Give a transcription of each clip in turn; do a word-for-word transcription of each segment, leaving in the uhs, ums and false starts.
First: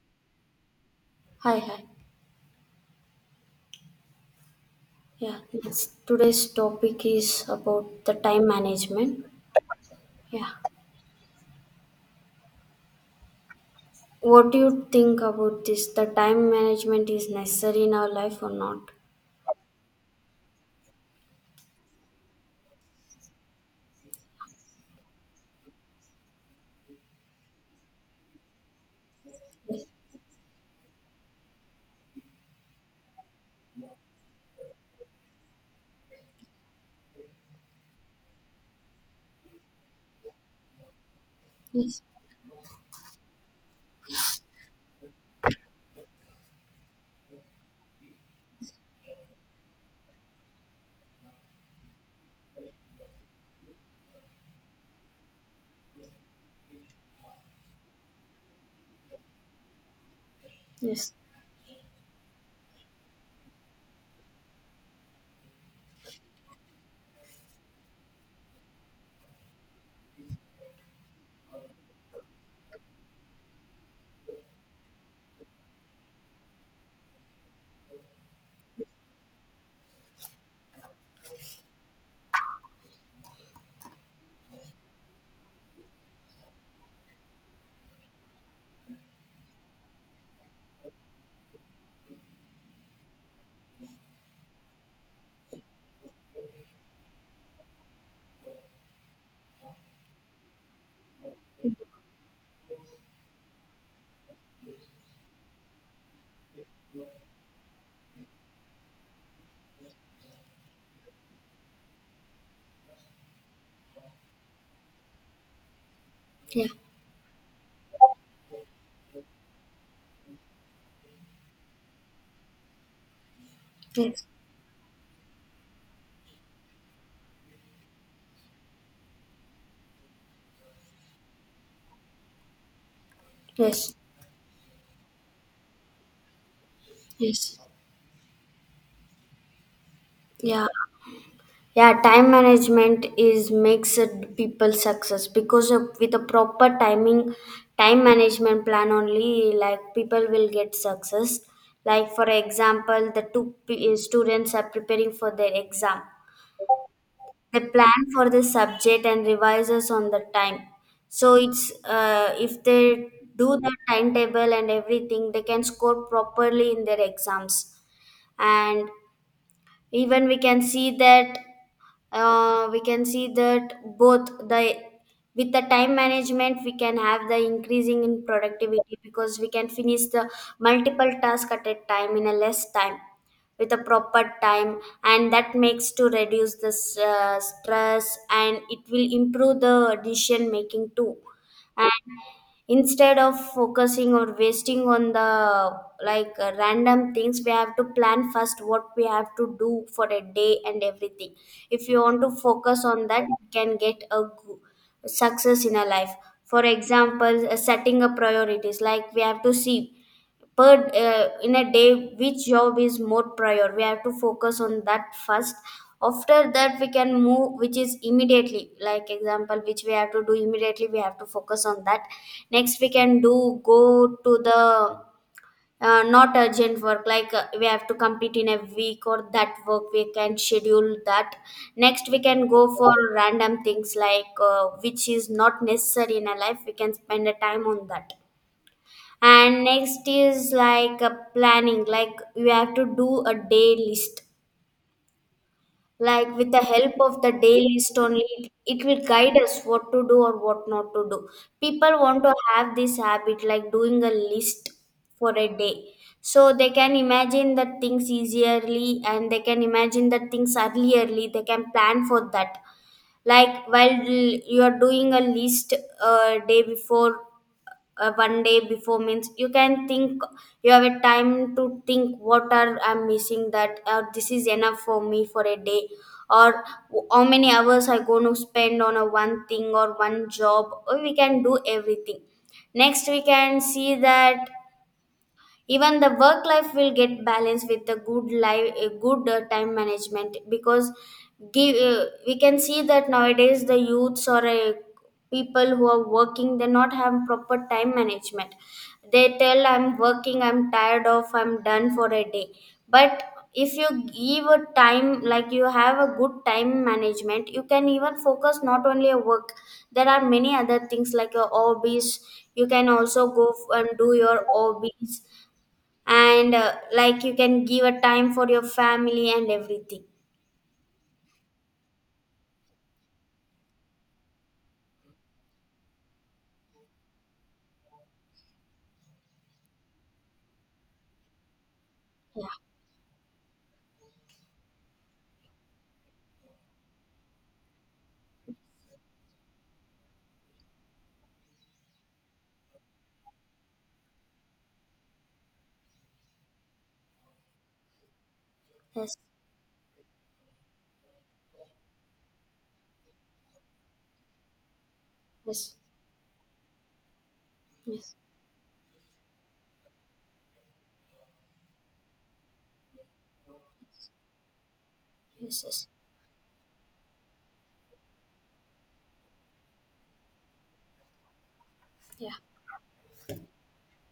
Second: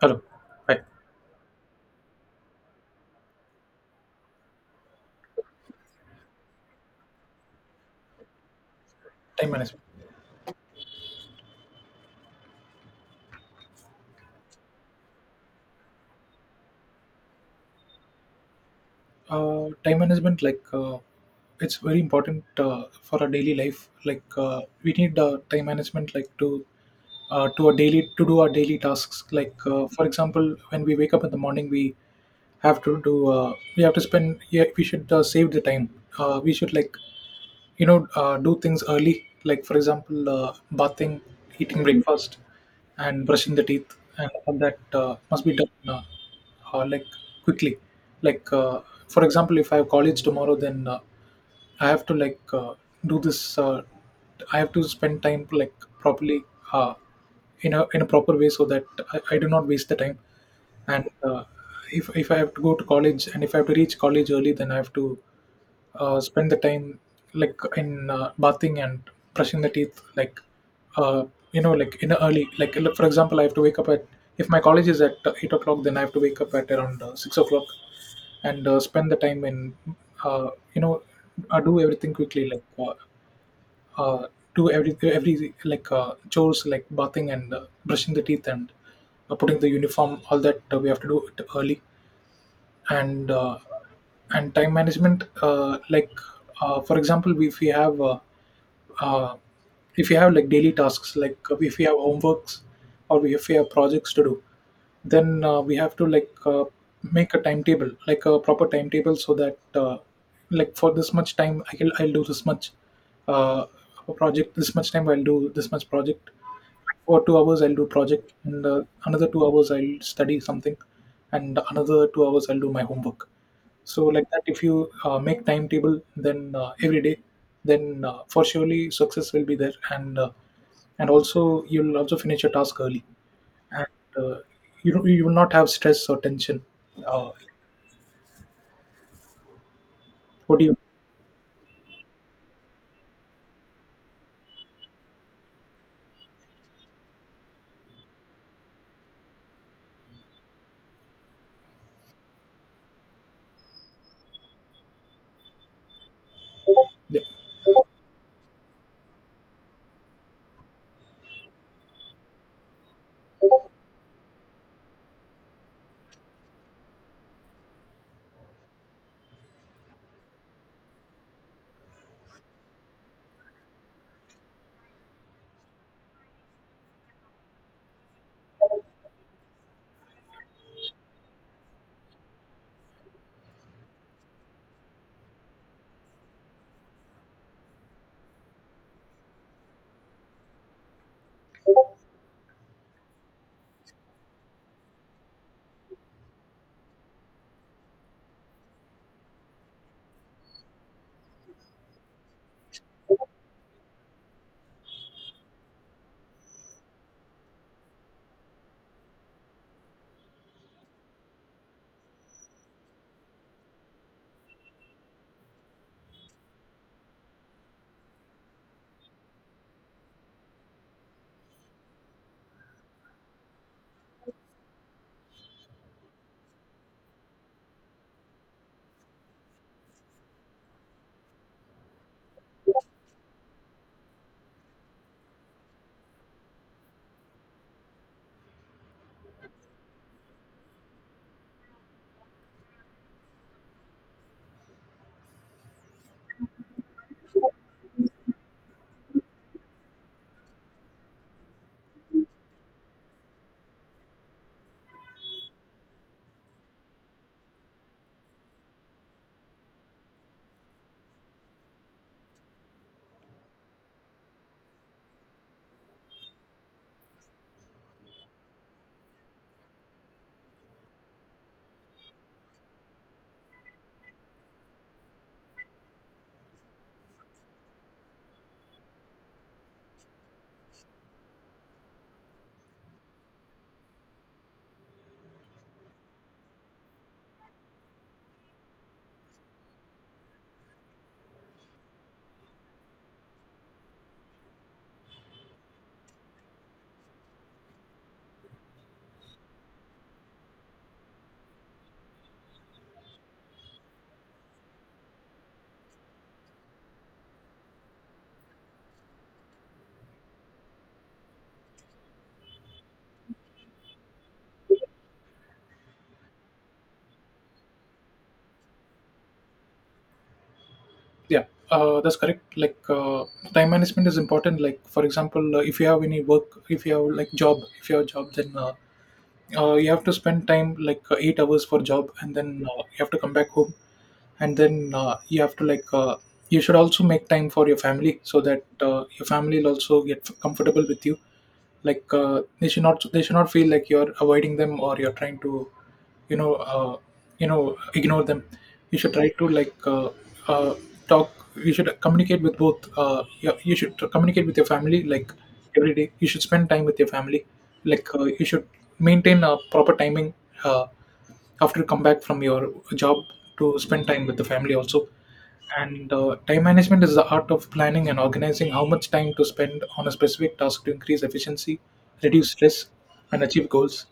Hello. Hi. Hi, hi. Yeah, yes. Today's topic is about the time management. Time management. Yeah. What do you think about this? The time management is necessary in our life or not? Uh, time management, like, uh, it's very important uh, for our daily life. Like, uh, we need uh, time management, like, to uh, to our daily to do our daily tasks. Like, uh, for example, when we wake up in the morning, we have to do. Uh, we have to spend. Yeah, we should uh, save the time. Uh, we should, like, you know uh, do things early, like for example, uh, bathing, eating Yes. breakfast, and brushing the teeth, and all that uh, must be done, uh, uh, like, quickly, like, uh, for example, if I have college tomorrow, then uh, I have to, like, uh, do this. uh, I have to spend time, like, properly, uh, in a in a proper way, so that i, I do not waste the time. And Yes. uh, if, if I have to go to college, and if I have to reach college early, then I have to uh, spend the time, like in uh, bathing and brushing the teeth, like, uh, you know like in the early, like, look, for example, I have to wake up at if my college is at uh, eight o'clock, then I have to wake up at around uh, six o'clock, and uh, spend the time in, uh, you know uh, do everything quickly, like, uh, uh, do every every, like, uh, chores like bathing and uh, brushing the teeth, and uh, putting the uniform, all that uh, we have to do it early. And uh, and time management, uh, like, uh, for example, if we have, uh, uh, if you have, like, daily tasks, like, uh, if we have homeworks, or if you have projects to do, then uh, we have to, like, uh, make a timetable, like a proper timetable, so that, uh, like, for this much time I'll, I'll do this much uh, project, this much time I'll do this much project. Yeah. For two hours I'll do project, and uh, another two hours I'll study something, and another two hours I'll do my homework. So Yes. like that, if you uh, make timetable, then uh, every day, then uh, for surely success will be there, and uh, and also you'll also finish your task early, Yes. and uh, you don't- you will not have stress or tension, uh, Yes. what do Yeah. you? Yeah, time management is makes it people success because of, with a proper timing, time management plan only, like people will get success. Like for example, the two p- students are preparing for their exam, Yeah, they plan for the subject and revises on the time, so it's uh, if they do the timetable and everything they can score properly in their exams. And even we can see that uh, we can see that both the with the time management we can have the increasing in productivity because we can finish the multiple tasks at a time in a less time with a proper time, and that makes to reduce the s- uh, stress and it will improve the decision making too. Instead of focusing or wasting on the like uh, random things, we have to plan first what we have to do for a day and everything. If you want to focus on that you can get a go- success in a life. For example, uh, setting up priorities, like we have to see per uh, in a day which job is more prior, we have to focus on that first. After that we can move which is immediately, like example which we have to do immediately we have to focus on that. Next we can do go to the uh, not urgent work, like uh, we have to complete in a week, or that work we can schedule that. Next we can go for random things like uh, which is not necessary in a life, we can spend a time on that. And next is like a planning, like you have to do a day list. Like with the help of the day list only it it will guide us what to do or what not to do. People want to have this habit like doing a list for a day, so they can imagine the things easily and they can imagine the things earlierly, they can plan for that. Like while you're doing a list, uh, day before, uh, one day before means you can think, you have a time to think what are I'm missing, that uh, this is enough for me for a day. Or how many hours I going to spend on a one thing or one job, or we can do everything. Next we can see that even the work life will get balanced with a good life, a good uh, time management. Because give, uh, we can see that nowadays the youths or uh, people who are working, they not have proper time management. They tell I'm working, I'm tired of, I'm done for a day. But if you give a time, like you have a good time management, you can even focus not only a work, there are many other things like your hobbies. You can also go f- and do your hobbies. And uh, like you can give a time for your family and everything. yeah, uh, that's correct, like, uh, time management is important, like for example, uh, if you have any work, if you have like job if you have job, then uh, uh, you have to spend time like, uh, eight hours for job, and then uh, you have to come back home, and then uh, you have to, like, uh, you should also make time for your family, so that uh, your family will also get comfortable with you, like, uh, they should not they should not feel like you're avoiding them or you're trying to, you know uh, you know ignore them. You should Yes. try to, like, uh, uh, talk. You should communicate with both, uh, you, you should communicate with your family, like every day. You should spend time with your family, like, uh, you should maintain a proper timing, uh, after you come back from your job, to spend time with the family also. Yes. Yes. And uh, time management is the art of planning and organizing how much time to spend on a specific task to increase efficiency, reduce stress, and achieve goals.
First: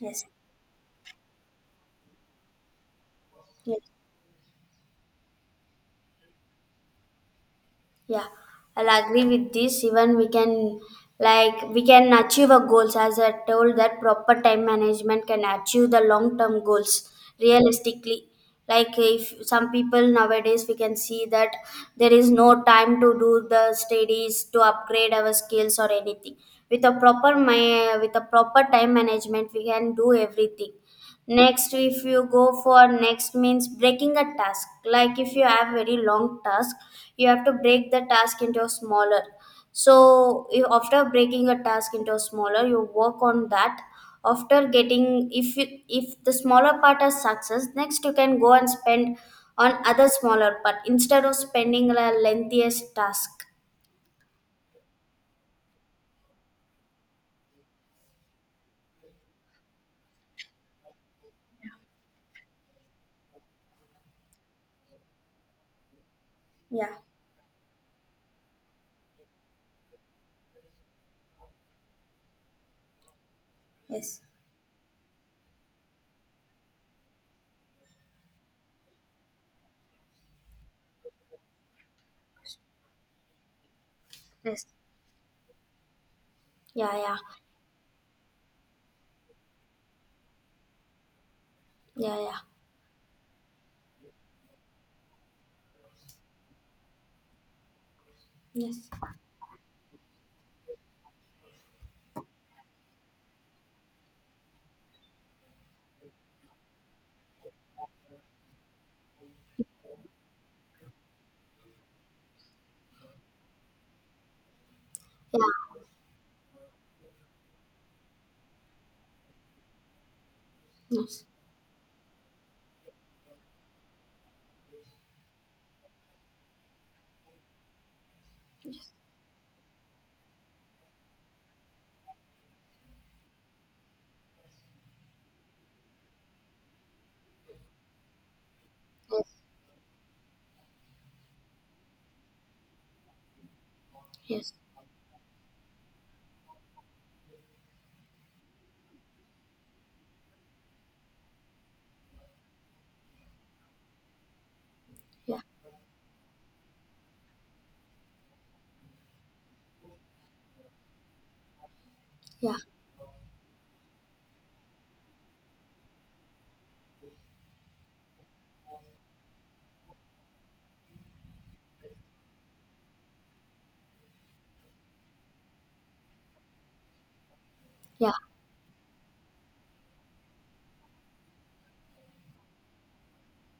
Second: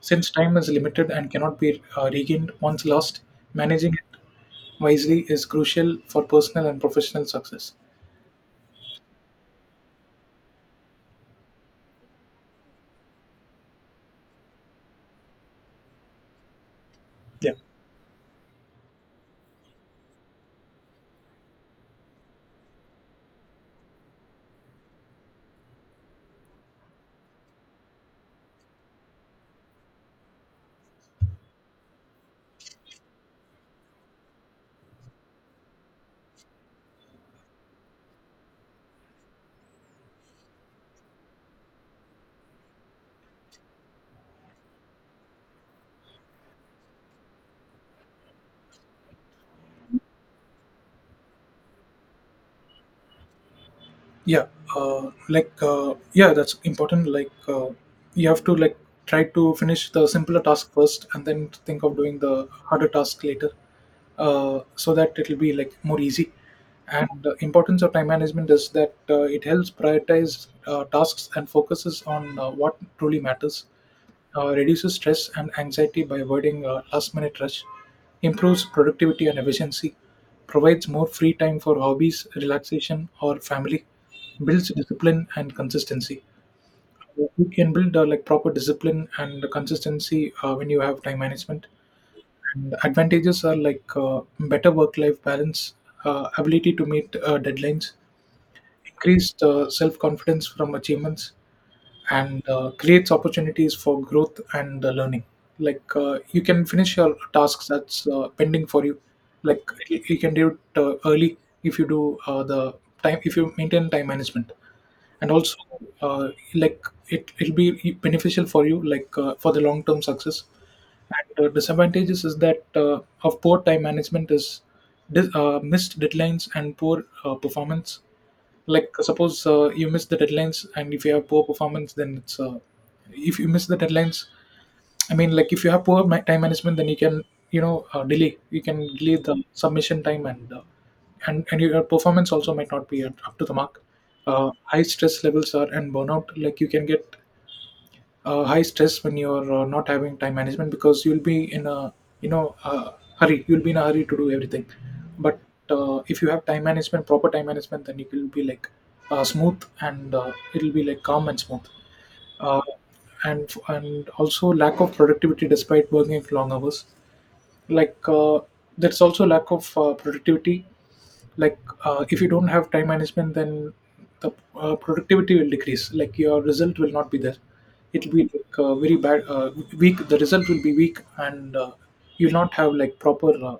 Yes, Since time is limited and cannot be uh, regained once lost, yes. managing it wisely is crucial for personal and professional success. Yeah, I'll agree with this. Even we can, like we can achieve our goals, as I told that proper time management can achieve the long term goals Yeah. realistically. Like if some people nowadays we can see that there is no time to do the studies to upgrade our skills or anything. With a proper my with a proper time management we can do everything. Next if you go for next means breaking a task, like if you have very long task you have to break the task into a smaller. So you- after breaking a task into a smaller you work on that. After getting if you, if the smaller part is success next you can go and spend on other smaller part, instead of spending a lengthiest task. Yeah, uh, like, uh, yeah, that's important, like, uh, you have to, like, try to finish the simpler task first, and then think of doing the harder task later, uh, so that it'll be like more easy. Yeah. And the importance of time management is that uh, it helps prioritize uh, tasks, and focuses on uh, what truly matters, Yes. uh, reduces stress and anxiety by avoiding uh, last minute rush, improves productivity and efficiency, provides more free time for hobbies, relaxation, or family, Yes. builds discipline and consistency. Yeah. Yeah. You can build, uh, like, proper discipline and consistency uh, when you have time management. Yeah. Yeah. And advantages are, like, uh, better work life balance, uh, ability to meet uh, deadlines, Yes. increased uh, self confidence from achievements, and uh, creates opportunities for growth and uh, learning. Like, uh, you can finish your tasks that's uh, pending for you. Like, you you can do it uh, early, if you do uh, the time if you maintain time management, and also Yeah. uh, like, it will be beneficial for you, like, uh, for the long term success. Yes. And uh, disadvantages is that, uh, of poor time management, is dis- uh, missed deadlines and poor uh, performance. Like, suppose uh, you miss the deadlines and if you have poor performance, then it's, uh, if you miss the deadlines, I mean, like, if you have poor ma- time management, then you can, you know uh, delay you can delay the submission time, and uh, and and your performance also might not be at, up to the mark. Uh, yes. High stress levels are and burnout, like, you can get uh, high stress when you're uh, not having time management, because you'll be in a, you know uh, hurry, you'll be in a hurry to do everything. But Yeah. uh, if you have time management, proper time management, then it will be like uh, smooth, and uh, it'll be like calm and smooth, Yeah. uh, and and also lack of productivity despite working long hours. Like, uh, there's also lack of uh, productivity, like, uh, if you don't have time management, then the uh, productivity will decrease, like your result will not be there, Yeah. it'll be like uh, very bad, uh, weak, the result will be weak, and uh, you'll not have like proper, uh,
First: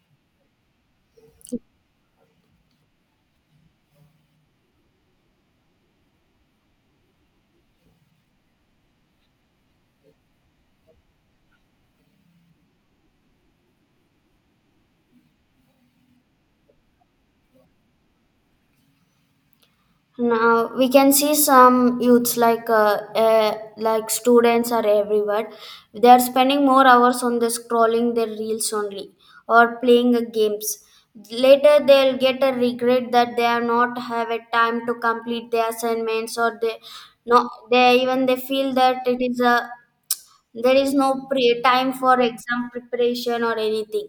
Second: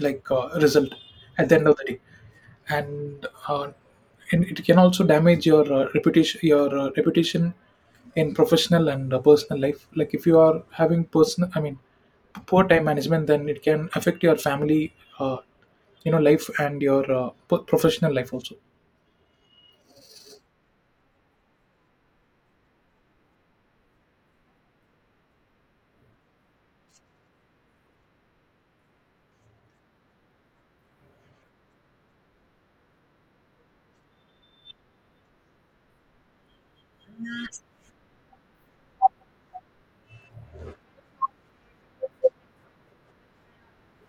like uh, result at the end of the day. And uh, and it can also damage your uh, reputation, your uh, reputation in professional and uh, personal life, like if you are having personal I mean poor time management, then it can affect your family, uh, you know life, and your uh, p- professional life also. Now we can see some youths like uh, uh, like students are everywhere. They are spending more hours on the scrolling their reels only, or playing uh, games. Later they'll get a regret that they are not have a time to complete their assignments, or they no they even they feel that it is a there is no pre- time for exam preparation or anything.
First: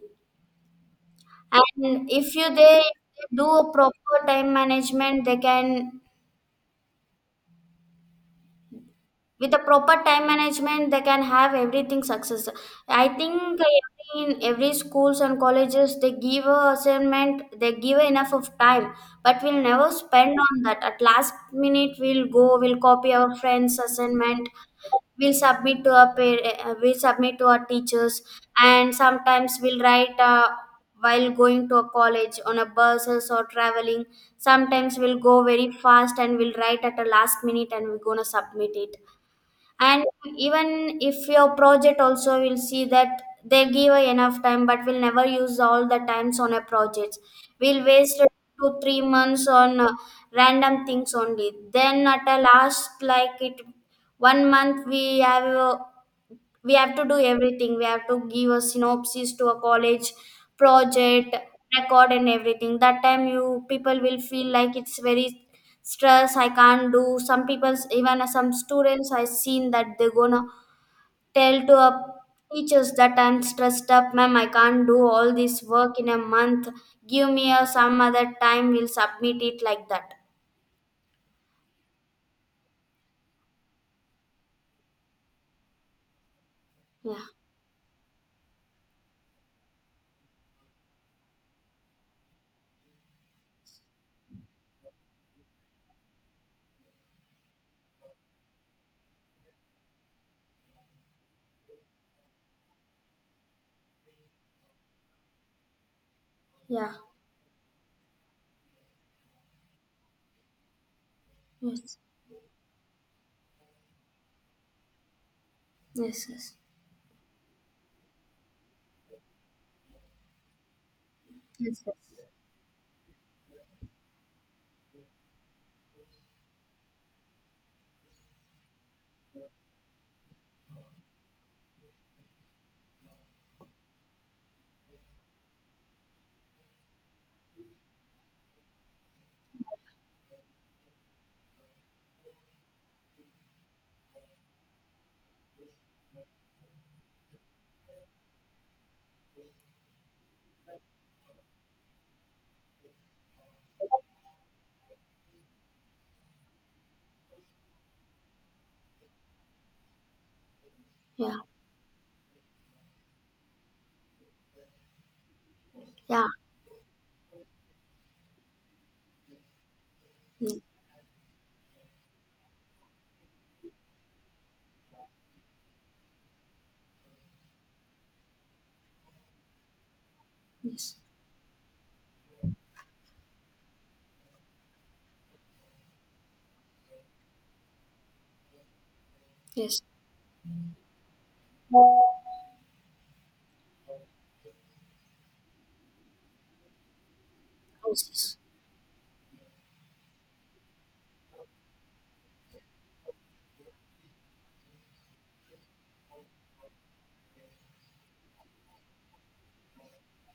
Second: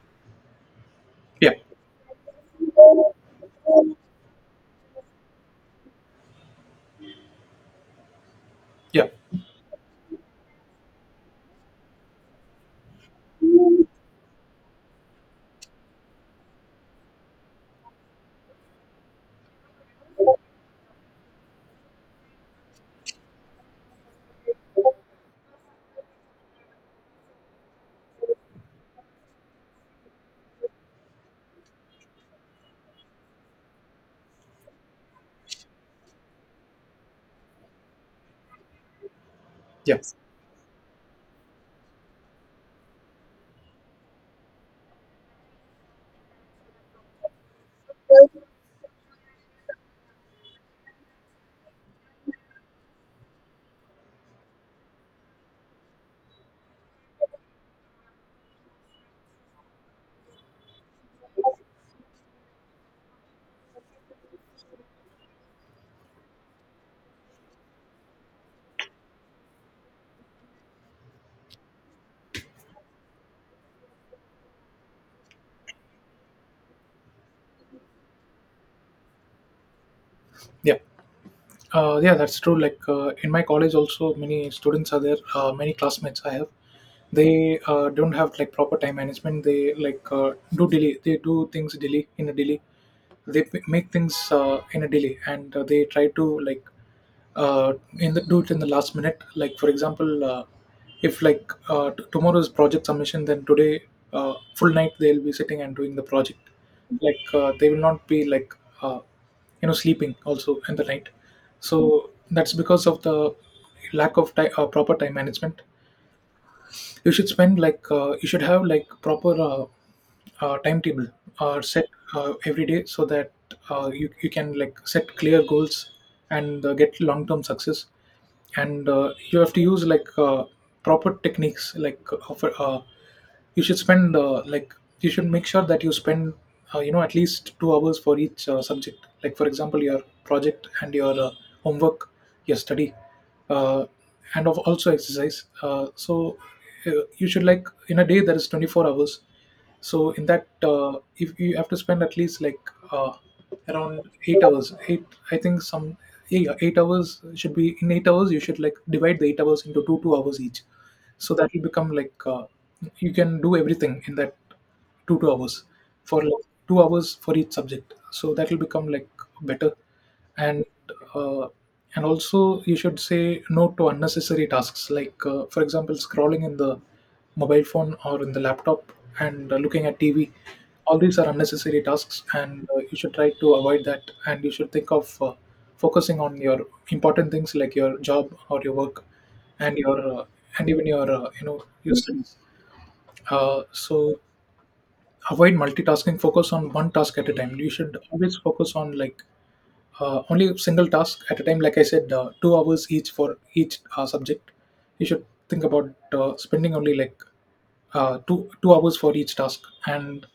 Yeah, And if you they do a proper time management, they can yeah, with the proper time management they can have everything success. I think in every schools and colleges they give a assignment, they give enough of time, but we'll never spend on that. At last minute we'll go we'll copy our friends assignment, we'll submit to our par- uh, we'll submit to our teachers. And sometimes we'll write uh, while going to a college on a buses or traveling, sometimes we'll go very fast and we'll write at the last minute and we're gonna submit it. yeah, And even if your project also will see that they give enough time but we'll never use all the times on a project. We'll waste two three months on uh, random things only, then at a last like it one month we have uh, we have to do everything, we have to give a synopsis to a college project record and everything. That time you people will feel like it's very stress, I can't do. Some people, even some students I seen that they gonna tell to a teachers that I'm stressed up, ma'am, I can't do all this work in a month, give me a some other time we'll submit it, like that. yeah, uh, yeah, that's true, like, uh, in my college also many students are there, uh, many classmates I have, Yeah. they uh, don't have like proper time management. They, like, uh, do delay they do things delay, in a delay. They p- make things, uh, in a delay. And uh, they try to, like, uh, in the do it in the last minute, like for example, uh, if, like, uh, t- tomorrow's project submission, then today uh, full night they'll be sitting and doing the project. Yeah. Like, uh, they will not be like, uh, you know sleeping also in the night. Yes. So that's because of the lack of ti- uh, proper time management. Yes. Yes. You should spend like uh, you should have like proper, uh, uh, timetable uh, Yes. set Yes. uh, every day, so that uh, you, you can, like, set clear goals, and uh, get long term success. And uh, you have to use, like, uh, proper techniques, like, of uh, you should spend uh, like you should make sure that you spend uh, you know at least two hours for each uh, subject, like for example your project and your uh, homework, your study, uh, and of also exercise, uh, so uh, you should, like, in a day there is twenty-four hours. So in that, uh, if you have to spend at least like, uh, around eight hours eight, I think some, yeah, eight hours should be, in eight hours you should, like, divide the eight hours into two two hours each, so Yeah. that will become like, uh, you can do everything in that two, two hours, for Yeah. like two hours for each subject. So that will become like better. Mm. And uh, and also you should say no to unnecessary tasks, like uh, for example scrolling in the mobile phone or in the laptop, and uh, looking at T V. Yes. All these are unnecessary tasks, and uh, you should try to avoid that. And you should think of uh, focusing on your important things, like your job or your work, and your uh, and even your, uh, you know your studies. Uh, so, avoid multitasking, focus on one task at a time. You should always focus on, like, uh, only a single task at a time, like I said, uh, two hours each for each uh, subject. You should think about uh, spending only, like, uh, two two hours for each task. And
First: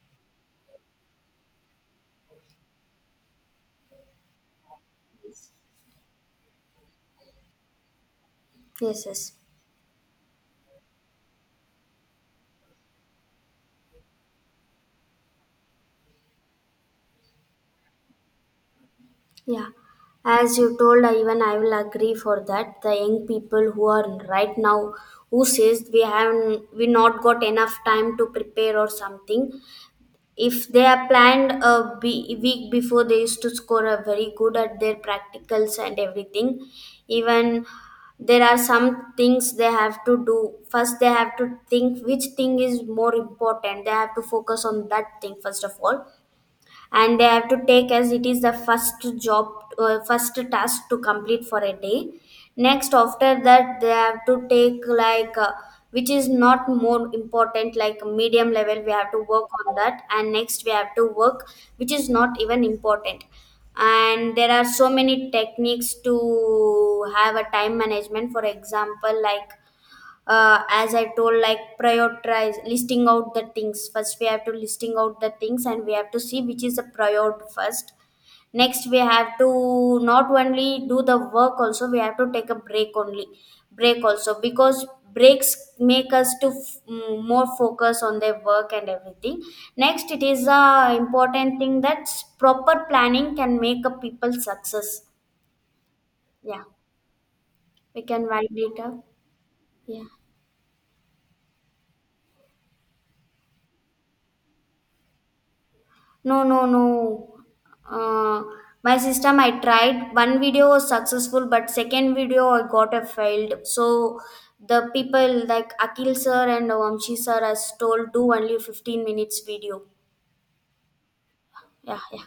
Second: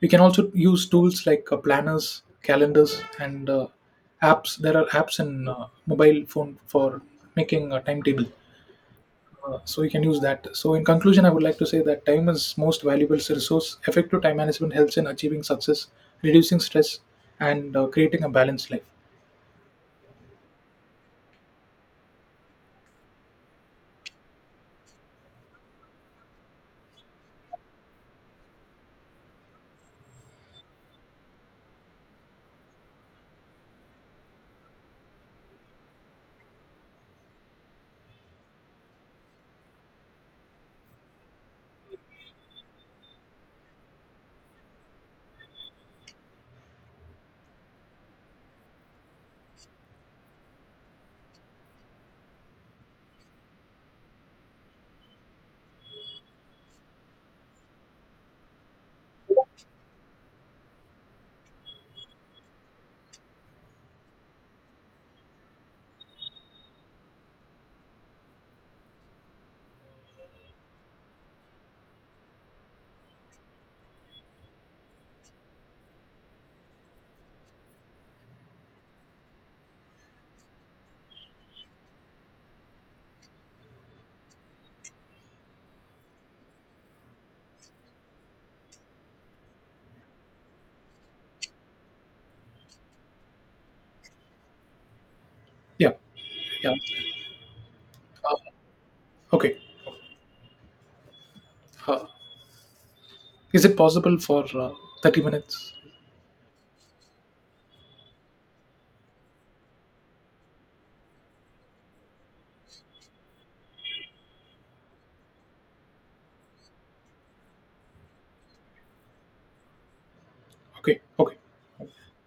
we can also use tools like uh, planners, calendars, and uh, apps. There are apps in uh, mobile phone for making a timetable, Yes. Yes. uh, so you can use that. So in conclusion, I would like to say that time is most valuable resource. Effective time management helps in achieving success, reducing stress, and uh, creating a balanced life. Yeah, as you told, I even I will agree for that. The young people who are right now, who says we have we not got enough time to prepare or something. If they are planned a be- week before, they used to score a very good at their practicals and everything. Even there are some things they have to do first, they have to think which thing is more important, they have to focus on that thing first of all, and they have to take as it is the first job, uh, first task to complete for a day. Next after that they have to take like uh, which is not more important like medium level, we have to work on that. And next we have to work which is not even important. And there are so many techniques to have a time management. For example, like uh, as I told, like prioritize listing out the things first, we have to listing out the things and we have to see which is the priority first. Next we have to not only do the work, also we have to take a break only, break also, because breaks make us to f- mm, more focus on their work and everything. Next it is a important thing that proper planning can make a people success. Yeah, Yeah, yeah. we can Uh, validate her. okay. Uh, is it possible for uh, thirty minutes? No, no, no. Uh, my system, I tried. One video was successful, but second video I got a failed. So the people like Akil sir and Vamshi sir has told do only fifteen minutes video. Okay, okay. Yeah, yeah.